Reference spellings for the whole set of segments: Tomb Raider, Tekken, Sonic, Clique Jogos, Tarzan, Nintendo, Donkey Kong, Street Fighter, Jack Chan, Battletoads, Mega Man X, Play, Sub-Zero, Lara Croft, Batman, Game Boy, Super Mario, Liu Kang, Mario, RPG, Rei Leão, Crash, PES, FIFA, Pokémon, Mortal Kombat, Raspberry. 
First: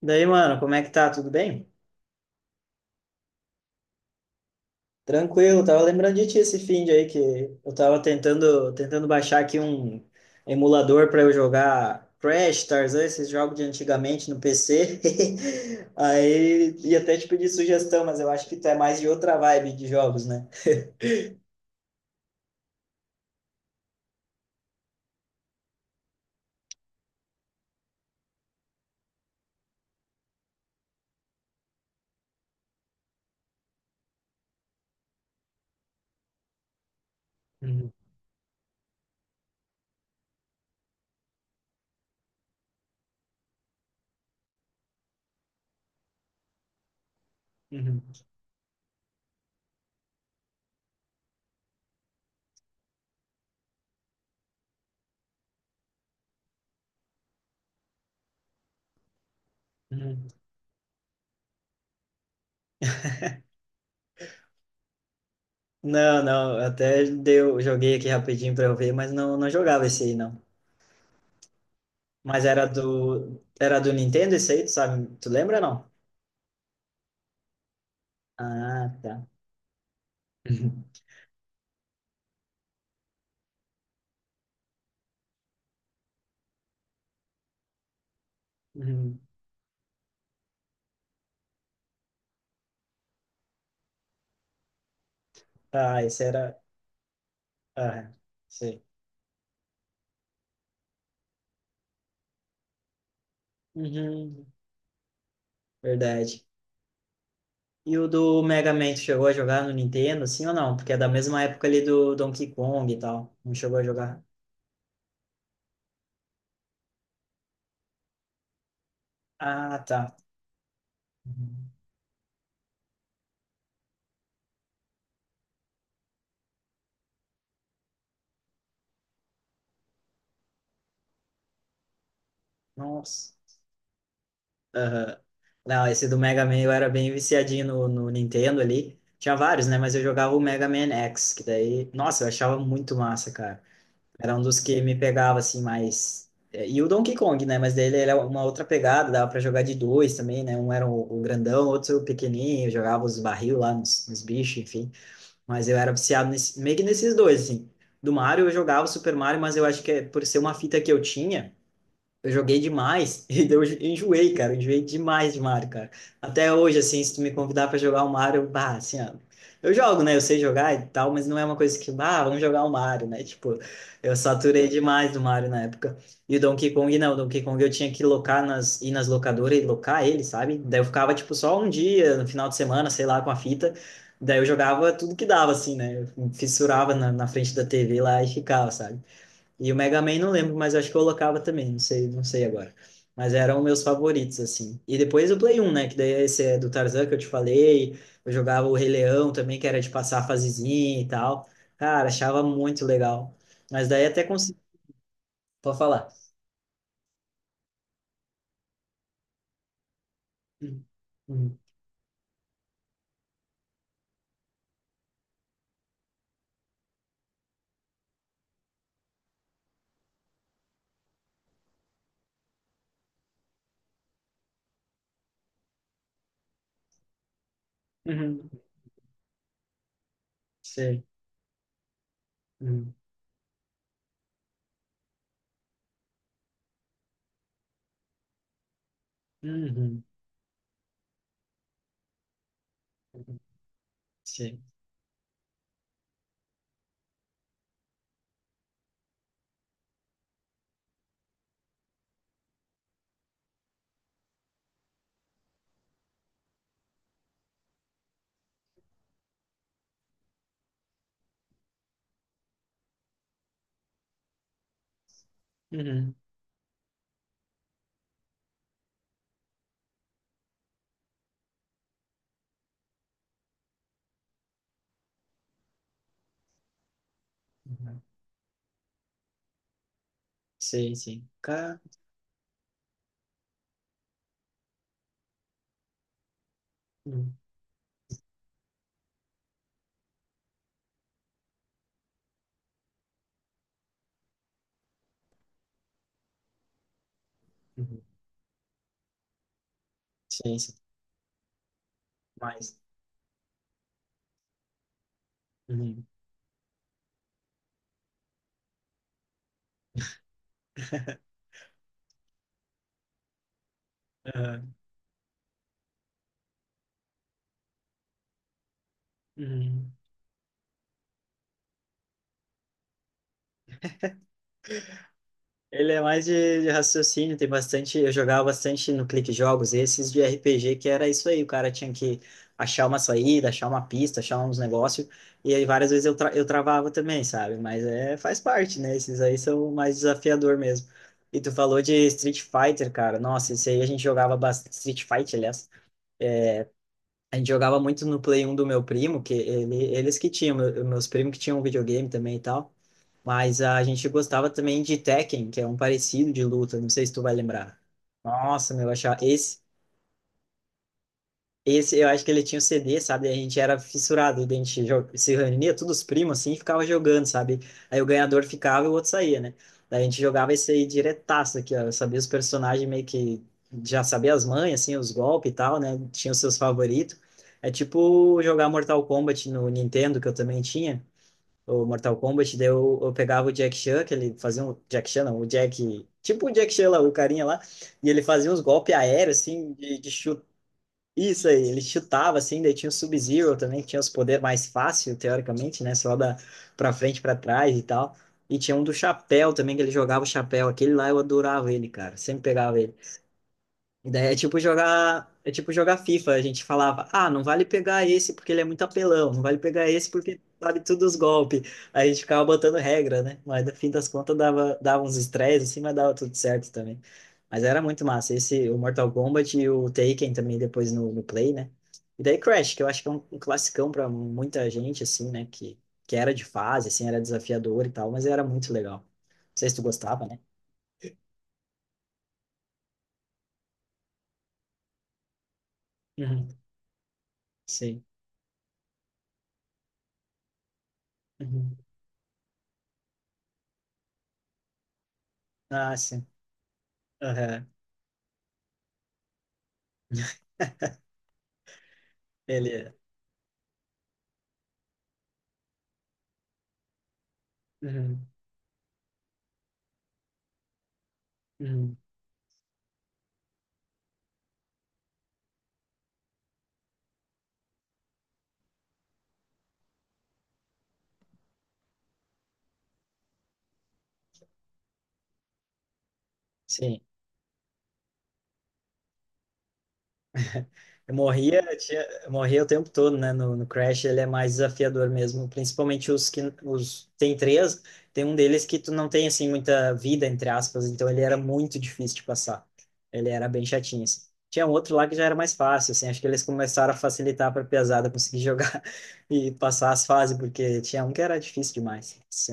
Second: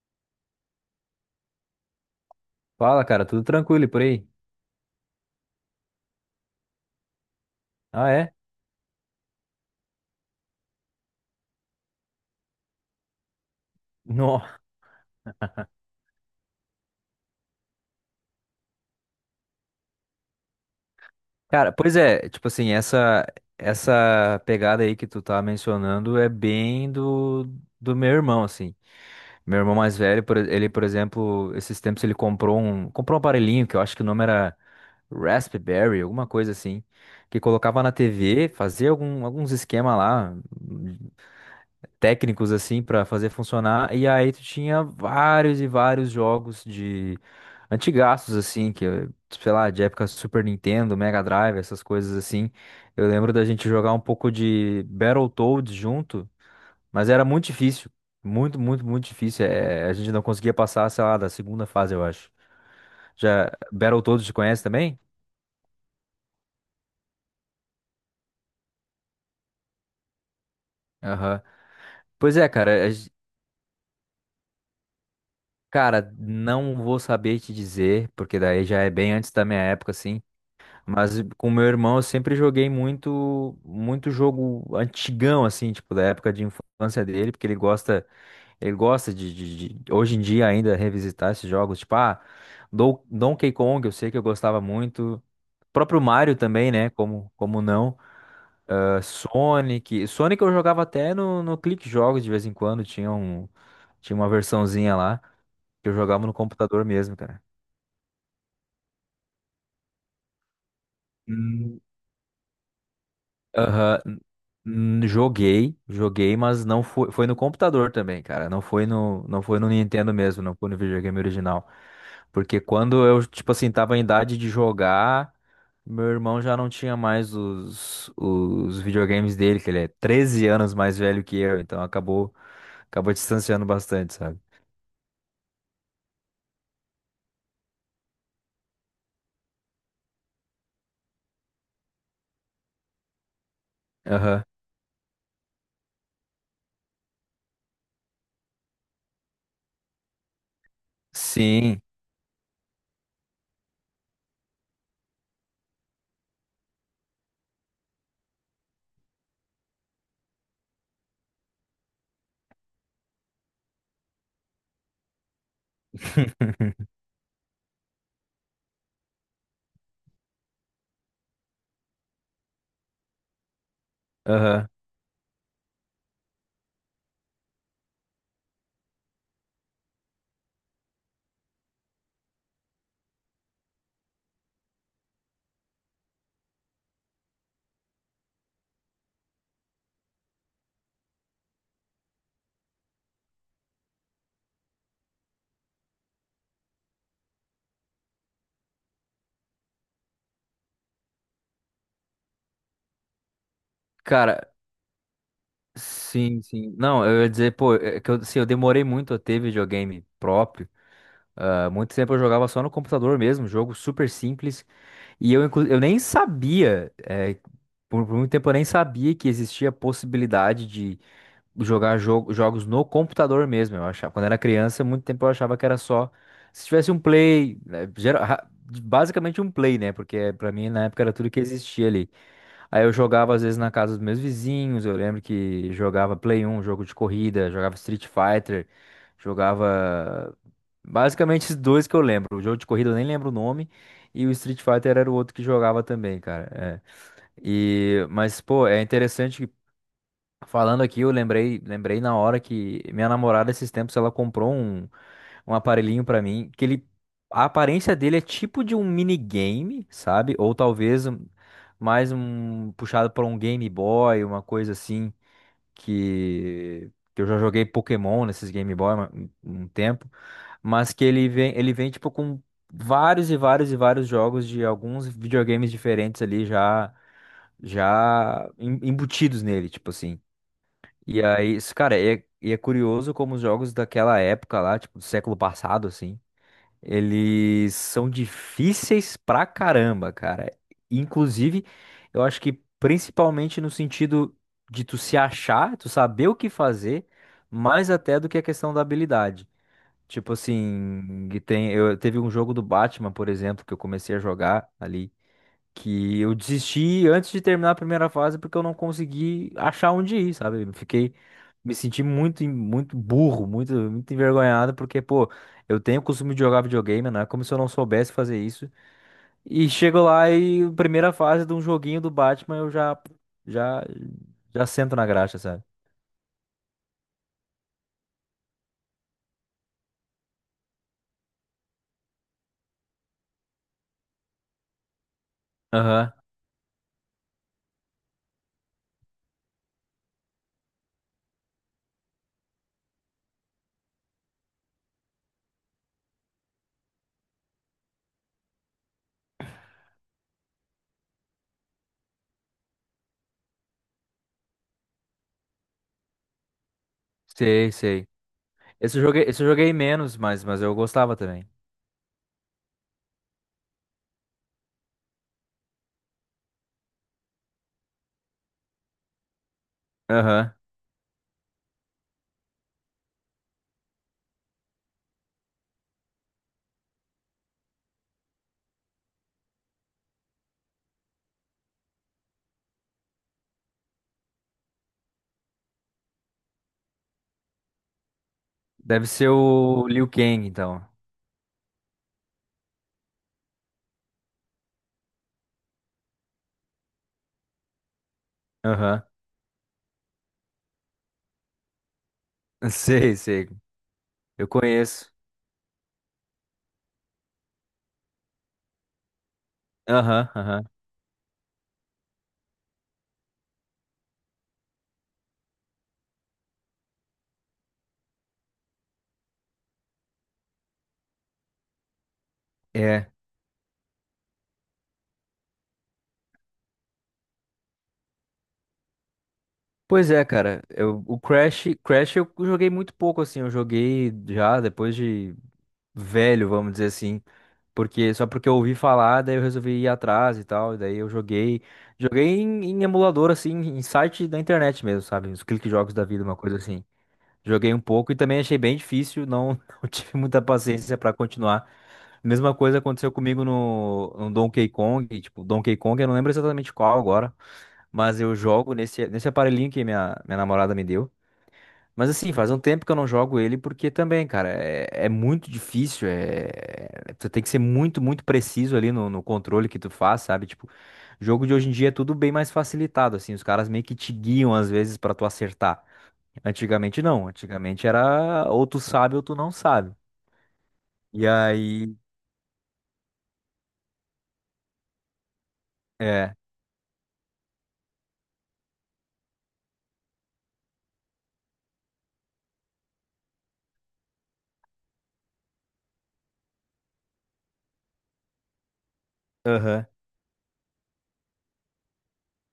Daí, mano, como é que tá? Tudo bem? Fala, cara, tudo tranquilo e por aí? Tranquilo, tava lembrando de ti esse fim de aí que eu tava Ah, é? tentando baixar aqui um emulador para eu jogar Crash, Tarzan, esses jogos de antigamente no Não. PC. Aí ia até te pedir sugestão, mas eu acho que tu é mais de outra vibe de jogos, né? Cara, pois é, tipo assim, essa pegada aí que tu tá mencionando é bem do meu irmão, assim. Meu irmão mais velho, ele, por exemplo, esses tempos ele comprou um aparelhinho que eu acho que o nome era Raspberry, alguma coisa assim, que colocava Uhum, na TV, fazia algum, alguns esquema lá técnicos assim pra fazer funcionar. E aí tu tinha vários e vários jogos de uhum, antigaços assim, que sei lá, de época Super Nintendo, Mega Drive, essas coisas assim. Eu lembro da gente jogar um pouco de Battletoads junto, mas era muito difícil. Muito, muito, muito difícil. É, a gente não uhum. conseguia passar, sei lá, da segunda fase, eu acho. Já Battletoads te conhece também? Não, não, até deu, joguei aqui rapidinho pra eu ver, mas não jogava esse aí, não. Aham. Pois Mas é, era cara. Do, era do Nintendo esse aí, tu sabe? Tu lembra, não? Cara, não vou saber te dizer, porque daí já Ah, é bem tá. antes da minha época, assim. Mas com meu irmão eu sempre joguei muito, muito jogo antigão, assim, tipo, da época de infância dele, porque ele gosta Uhum. de hoje em dia ainda revisitar esses jogos, tipo, ah, Donkey Kong, eu sei que eu gostava muito. Próprio Ah, esse Mario era. também, né? Como não? Ah, sei. Ah, Sonic. Sonic eu jogava até no Clique Jogos de vez em quando, tinha uma Uhum. versãozinha lá que eu jogava no Verdade. computador mesmo, cara. E o do Mega Man, tu chegou a jogar no Nintendo, sim ou não? Porque é da mesma época ali do Donkey Kong e tal. Não chegou a Aham, jogar? Joguei, mas foi no computador também, cara. Não foi no Ah, Nintendo tá. mesmo, não foi no videogame original. Uhum. Porque quando eu, tipo assim, tava em idade de jogar, meu irmão já não tinha mais os videogames dele, que ele é 13 anos mais velho que eu, então acabou, Nossa. distanciando bastante, sabe? Aham. Não, esse do Mega Man eu era bem viciadinho no Nintendo ali. Tinha vários, né? Mas eu jogava o Mega Man X, que daí. Nossa, eu achava muito massa, cara. Era um Aham. dos que me pegava, assim, mais. É, e o Donkey Kong, né? Mas dele era uma outra pegada, dava pra jogar de dois também, né? Um era o grandão, Sim. outro o pequenininho, eu jogava os barril lá nos bichos, enfim. Mas eu era viciado nesse, meio que nesses dois, assim. Do Mario eu jogava o Super Mario, mas eu acho que é por ser uma fita que eu tinha. Eu joguei demais e eu enjoei, cara. Eu enjoei demais de Mario, cara. Até hoje, assim, se tu me convidar pra jogar o Mario, bah, assim, ó, eu jogo, né? Eu sei jogar e tal, mas não é uma coisa que, bah, vamos jogar o Mario, né? Tipo, eu saturei Aham. demais do Mario na época. E o Donkey Kong, não. O Donkey Kong eu tinha que locar nas, ir nas locadoras e locar ele, sabe? Daí eu ficava, tipo, só um dia, no final de semana, sei lá, com a fita. Daí eu jogava tudo que dava, assim, né? Eu fissurava na frente da TV lá e ficava, sabe? E o Mega Man não lembro, mas acho que eu colocava também, não sei, não sei agora. Mas eram meus favoritos, assim. E depois o Play um né? Que daí esse é do Tarzan que eu te falei. Eu jogava o Rei Leão também, que era de passar a fasezinha e tal. Cara, achava muito legal. Mas daí até Cara, consegui. Pode falar. sim, sim. Não, eu ia dizer, pô, é que eu, assim, eu demorei muito a ter videogame próprio. Uhum. Uhum. Ah, muito tempo eu jogava só no computador mesmo, jogo super simples. Eu nem sabia, por muito tempo eu nem sabia que existia a possibilidade de jogar jogos no computador mesmo. Eu achava, quando era criança, muito tempo eu achava que era só se tivesse um play, né, Uhum. basicamente um play, né? Porque pra mim na época Sei. era tudo que existia ali. Aí eu Uhum. jogava às vezes na casa dos meus vizinhos, eu lembro que jogava Play 1, jogo de corrida, jogava Street Fighter, Uhum. jogava basicamente esses dois que eu lembro. O jogo de corrida eu nem lembro o nome e o Sei. Street Fighter era o outro que jogava também, cara. É. E mas pô, é interessante que falando aqui, eu lembrei na hora que minha namorada esses tempos ela comprou um aparelhinho pra mim, que ele a aparência dele é tipo de um minigame, sabe? Ou talvez mais um puxado para um Game Boy, uma coisa assim Uhum. que eu já joguei Pokémon nesses Game Boy um tempo, mas que ele vem tipo com vários e vários e vários jogos de alguns videogames diferentes ali já Uhum. Embutidos nele, tipo assim. Sei, E sim. aí, isso, Cara. cara, e é curioso como os jogos daquela época lá, tipo, do século passado, assim, Uhum. eles são difíceis pra caramba, cara. Inclusive, eu acho que principalmente no sentido de tu se achar, tu saber o que fazer, mais Uhum. até do que a questão da habilidade. Tipo Sei, sim. assim, eu teve um jogo do Mas. Batman, por exemplo, que eu comecei a jogar ali Uhum. que eu desisti antes de terminar a primeira fase porque eu não consegui achar onde ir, sabe? Eu Fiquei, me senti muito, muito burro, muito, muito Uhum. envergonhado porque, pô, eu tenho o costume de jogar videogame, né? Como se eu não soubesse fazer isso. E Uhum. chego lá e primeira fase de um joguinho do Batman eu já, já sento na graxa, sabe? Ele é mais de raciocínio, tem bastante. Eu jogava bastante no Clique Jogos, esses de RPG, que era isso aí, o cara tinha que achar uma saída, achar uma pista, achar uns negócios, e aí várias vezes Aham. Eu travava também, sabe? Mas é, faz parte, né? Esses aí são mais desafiador mesmo. E tu falou de Street Fighter, cara. Nossa, esse aí a gente jogava bastante. Street Fight, aliás. A gente jogava muito no Play 1 do meu primo, que ele, eles que tinham, meus primos que tinham um videogame também e tal. Mas a gente gostava também de Tekken, que é um parecido de luta, não sei se tu vai Sei, lembrar. sei. Nossa, meu, eu Esse eu achava joguei, esse eu esse, joguei menos, mas eu gostava também. esse eu acho que ele tinha o CD, sabe? A gente era fissurado, a gente se reunia todos os primos assim, e ficava jogando, sabe? Aí o ganhador ficava e o outro saía, né? Daí a gente jogava Aham. esse aí diretaço aqui, ó. Eu sabia os personagens meio que já sabia as manhas, assim, os golpes e tal, né? Tinha os seus favoritos. É tipo jogar Mortal Kombat no Nintendo, que eu também tinha o Mortal Kombat, daí eu pegava o Jack Chan, que ele fazia um... Jack Chan não, o Jack... Tipo o Jack Chan lá, o carinha lá, e ele fazia uns golpes Deve ser aéreos, assim, o Liu de chute. Kang, então. Isso aí, ele chutava, assim, daí tinha o Sub-Zero também, que tinha os poderes mais fáceis teoricamente, né? Só da pra frente, pra trás e tal. E tinha um do Aham. chapéu também, que ele jogava o chapéu. Aquele lá eu adorava ele, cara. Sempre pegava ele. Sei, sei. E daí é Eu tipo conheço. jogar, é tipo jogar FIFA. A gente falava, ah, não vale pegar esse porque ele é muito apelão, não vale pegar esse Aham, porque aham. sabe tudo os golpes. Aí a gente ficava botando regra, né? Mas no fim das contas dava uns estresses assim, mas dava tudo certo também. Mas era muito massa. Esse, o Mortal Kombat e o Taken também depois no Play, né? E daí Crash, que eu acho que é É. Um classicão pra muita gente, assim, né? Que era de fase, assim, era desafiador e tal, mas era muito legal. Não sei se tu Pois gostava, é, né? cara. O Crash eu joguei muito pouco, assim. Eu joguei já depois de velho, Uhum. vamos dizer assim. Sim. Porque, só porque eu ouvi falar, daí eu resolvi ir atrás e tal. E daí eu joguei. Uhum. Joguei em emulador, assim, em site da internet mesmo, sabe? Os clique jogos Ah, da vida, sim. uma coisa assim. Aham. Joguei um pouco e também achei bem difícil. Não, não tive muita paciência pra continuar. Mesma coisa Ele. aconteceu comigo no Donkey Kong. Tipo, Donkey Kong, eu não lembro exatamente qual agora, mas Uhum, eu jogo nesse aparelhinho que minha namorada me deu. uhum, Mas assim, faz um tempo que eu não jogo ele, porque também, cara, é muito difícil. É, tu tem que ser muito, muito preciso ali no controle que tu faz, sabe? Tipo, jogo de hoje em dia é tudo bem mais facilitado, assim. Os caras meio que te guiam às vezes pra tu acertar. sim. Antigamente não. Antigamente era ou tu sabe ou tu não sabe. Eu E morria, aí. Eu morria o tempo todo, né? No Crash ele é mais desafiador mesmo, principalmente os É. que os tem três, tem um deles que tu não tem assim muita vida entre aspas, então ele era muito difícil de passar. Ele era bem chatinho. Assim. Tinha um outro lá que já era mais fácil, assim, acho que eles começaram a facilitar para pesada conseguir jogar e Aham. passar as fases, porque tinha um que era difícil demais, assim.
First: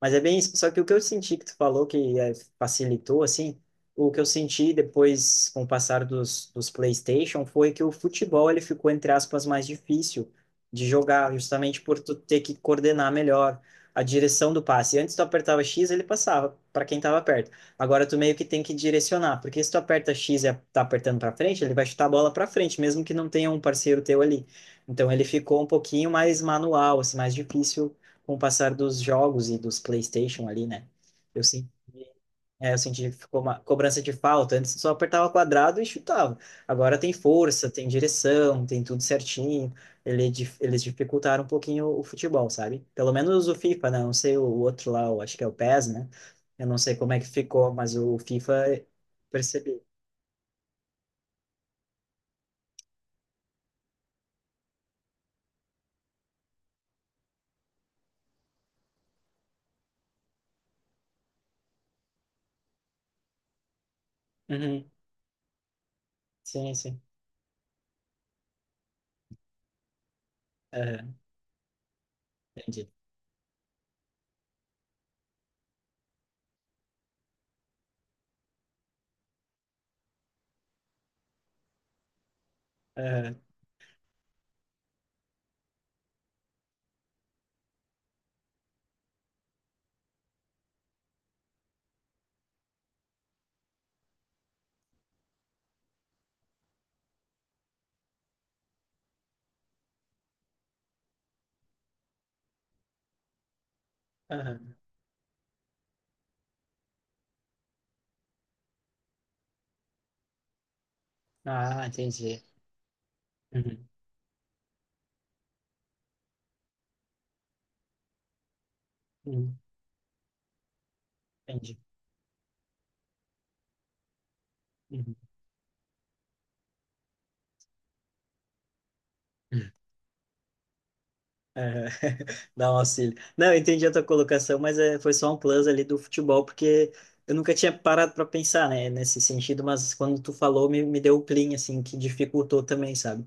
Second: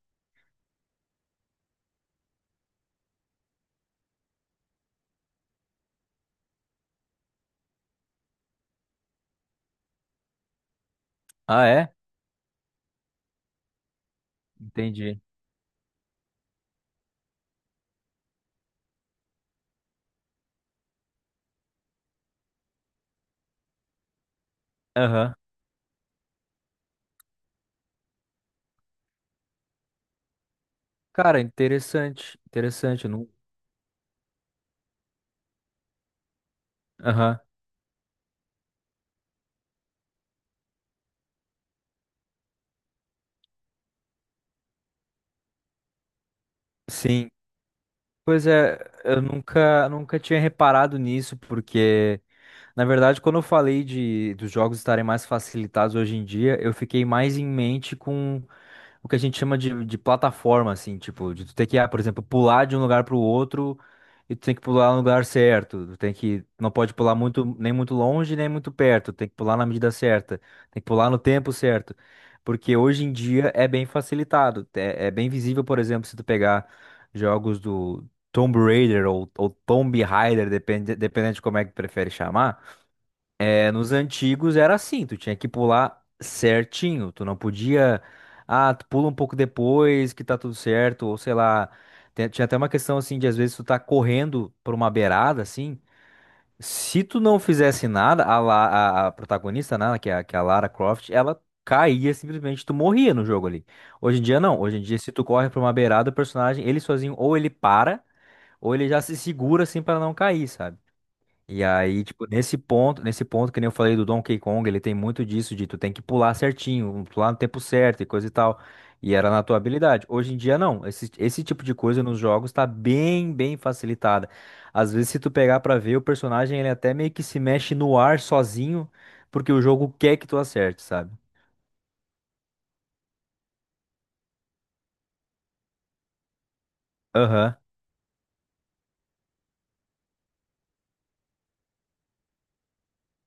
Mas é bem isso. Só que o que eu senti que tu falou que facilitou, assim, o que eu senti depois com o passar dos PlayStation foi que o futebol ele ficou, entre aspas, mais difícil de jogar, Ah, justamente é? por tu ter que coordenar melhor a direção do passe. Antes tu Entendi. apertava X, ele passava para quem estava perto. Agora tu meio que tem que direcionar, porque se tu aperta X e tá apertando para frente, ele vai chutar a bola para frente, mesmo que não tenha um parceiro teu ali. Então ele Aham. ficou um pouquinho mais manual, assim, mais difícil com o passar dos jogos e dos PlayStation ali, né? Cara, Eu senti, interessante. eu senti Interessante. Eu que Não... ficou uma cobrança de falta. Antes só apertava quadrado e chutava. Agora tem Aham. força, tem direção, tem tudo certinho. Eles dificultaram um pouquinho o futebol, sabe? Pelo menos o FIFA, né? Não sei o outro lá, eu acho que é o PES, né? Eu não sei como é que Sim. ficou, mas o Pois FIFA é, eu eu percebi. nunca, nunca tinha reparado nisso, porque, na verdade, quando eu falei dos jogos estarem mais facilitados hoje em dia, eu fiquei mais em mente com o que a gente chama de plataforma, assim, tipo, de tu ter que, por exemplo, pular de um lugar pro outro e tu tem que Uhum. pular no lugar certo. Não Sim, pode sim. pular muito, nem muito longe, nem muito perto. Tem que pular na medida certa. Tem que pular Aham, no tempo certo. Porque entendi. hoje em dia é bem facilitado. É bem visível, por exemplo, se tu pegar jogos do Tomb Raider ou Tomb Raider, dependendo de como é que tu prefere chamar. Aham, É, nos antigos era assim, tu tinha que pular certinho, tu não podia, tu pula um pouco depois que tá tudo certo, ou sei lá, tinha até uma questão assim de às vezes tu tá correndo por uma beirada assim, se tu não fizesse nada, a protagonista, né, que é a Lara Croft, ela caía simplesmente, tu morria no jogo ali. Hoje em dia não, aham. hoje em dia se tu corre por uma beirada, o personagem, ele sozinho, ou ele para, ou ele já se segura assim pra não cair, sabe? E Ah, aí, tipo, entendi. nesse ponto, que nem eu Uhum. falei do Donkey Kong, ele tem muito disso, de tu tem que pular certinho, pular no tempo certo e coisa e tal. E era na Uhum. tua habilidade. Hoje em dia, não. Esse tipo de Entendi. coisa nos jogos tá bem, bem facilitada. Às vezes, Uhum. se tu pegar pra ver, o personagem, ele até meio que se mexe no ar sozinho, porque o jogo quer que tu acerte, sabe? Aham. Dá um auxílio. Não, eu entendi a tua colocação, mas é, foi só um plus ali do futebol, porque eu nunca Aham. tinha parado para pensar, né, nesse sentido, mas quando tu falou, me deu o clean, assim, que dificultou também, sabe?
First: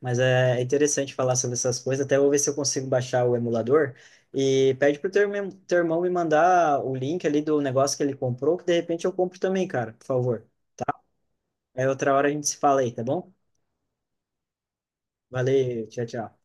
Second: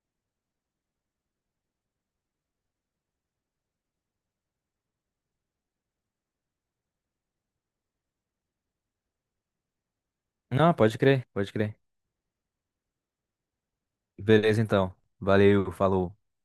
Mas é interessante falar sobre essas coisas, até vou ver se eu consigo baixar o emulador e pede pro teu irmão me mandar o link ali do negócio que ele comprou, que de repente eu compro também, cara, por favor. Não, pode crer, pode crer. Aí outra hora a gente se fala aí, tá bom? Beleza, então. Valeu, Valeu, tchau, falou. tchau.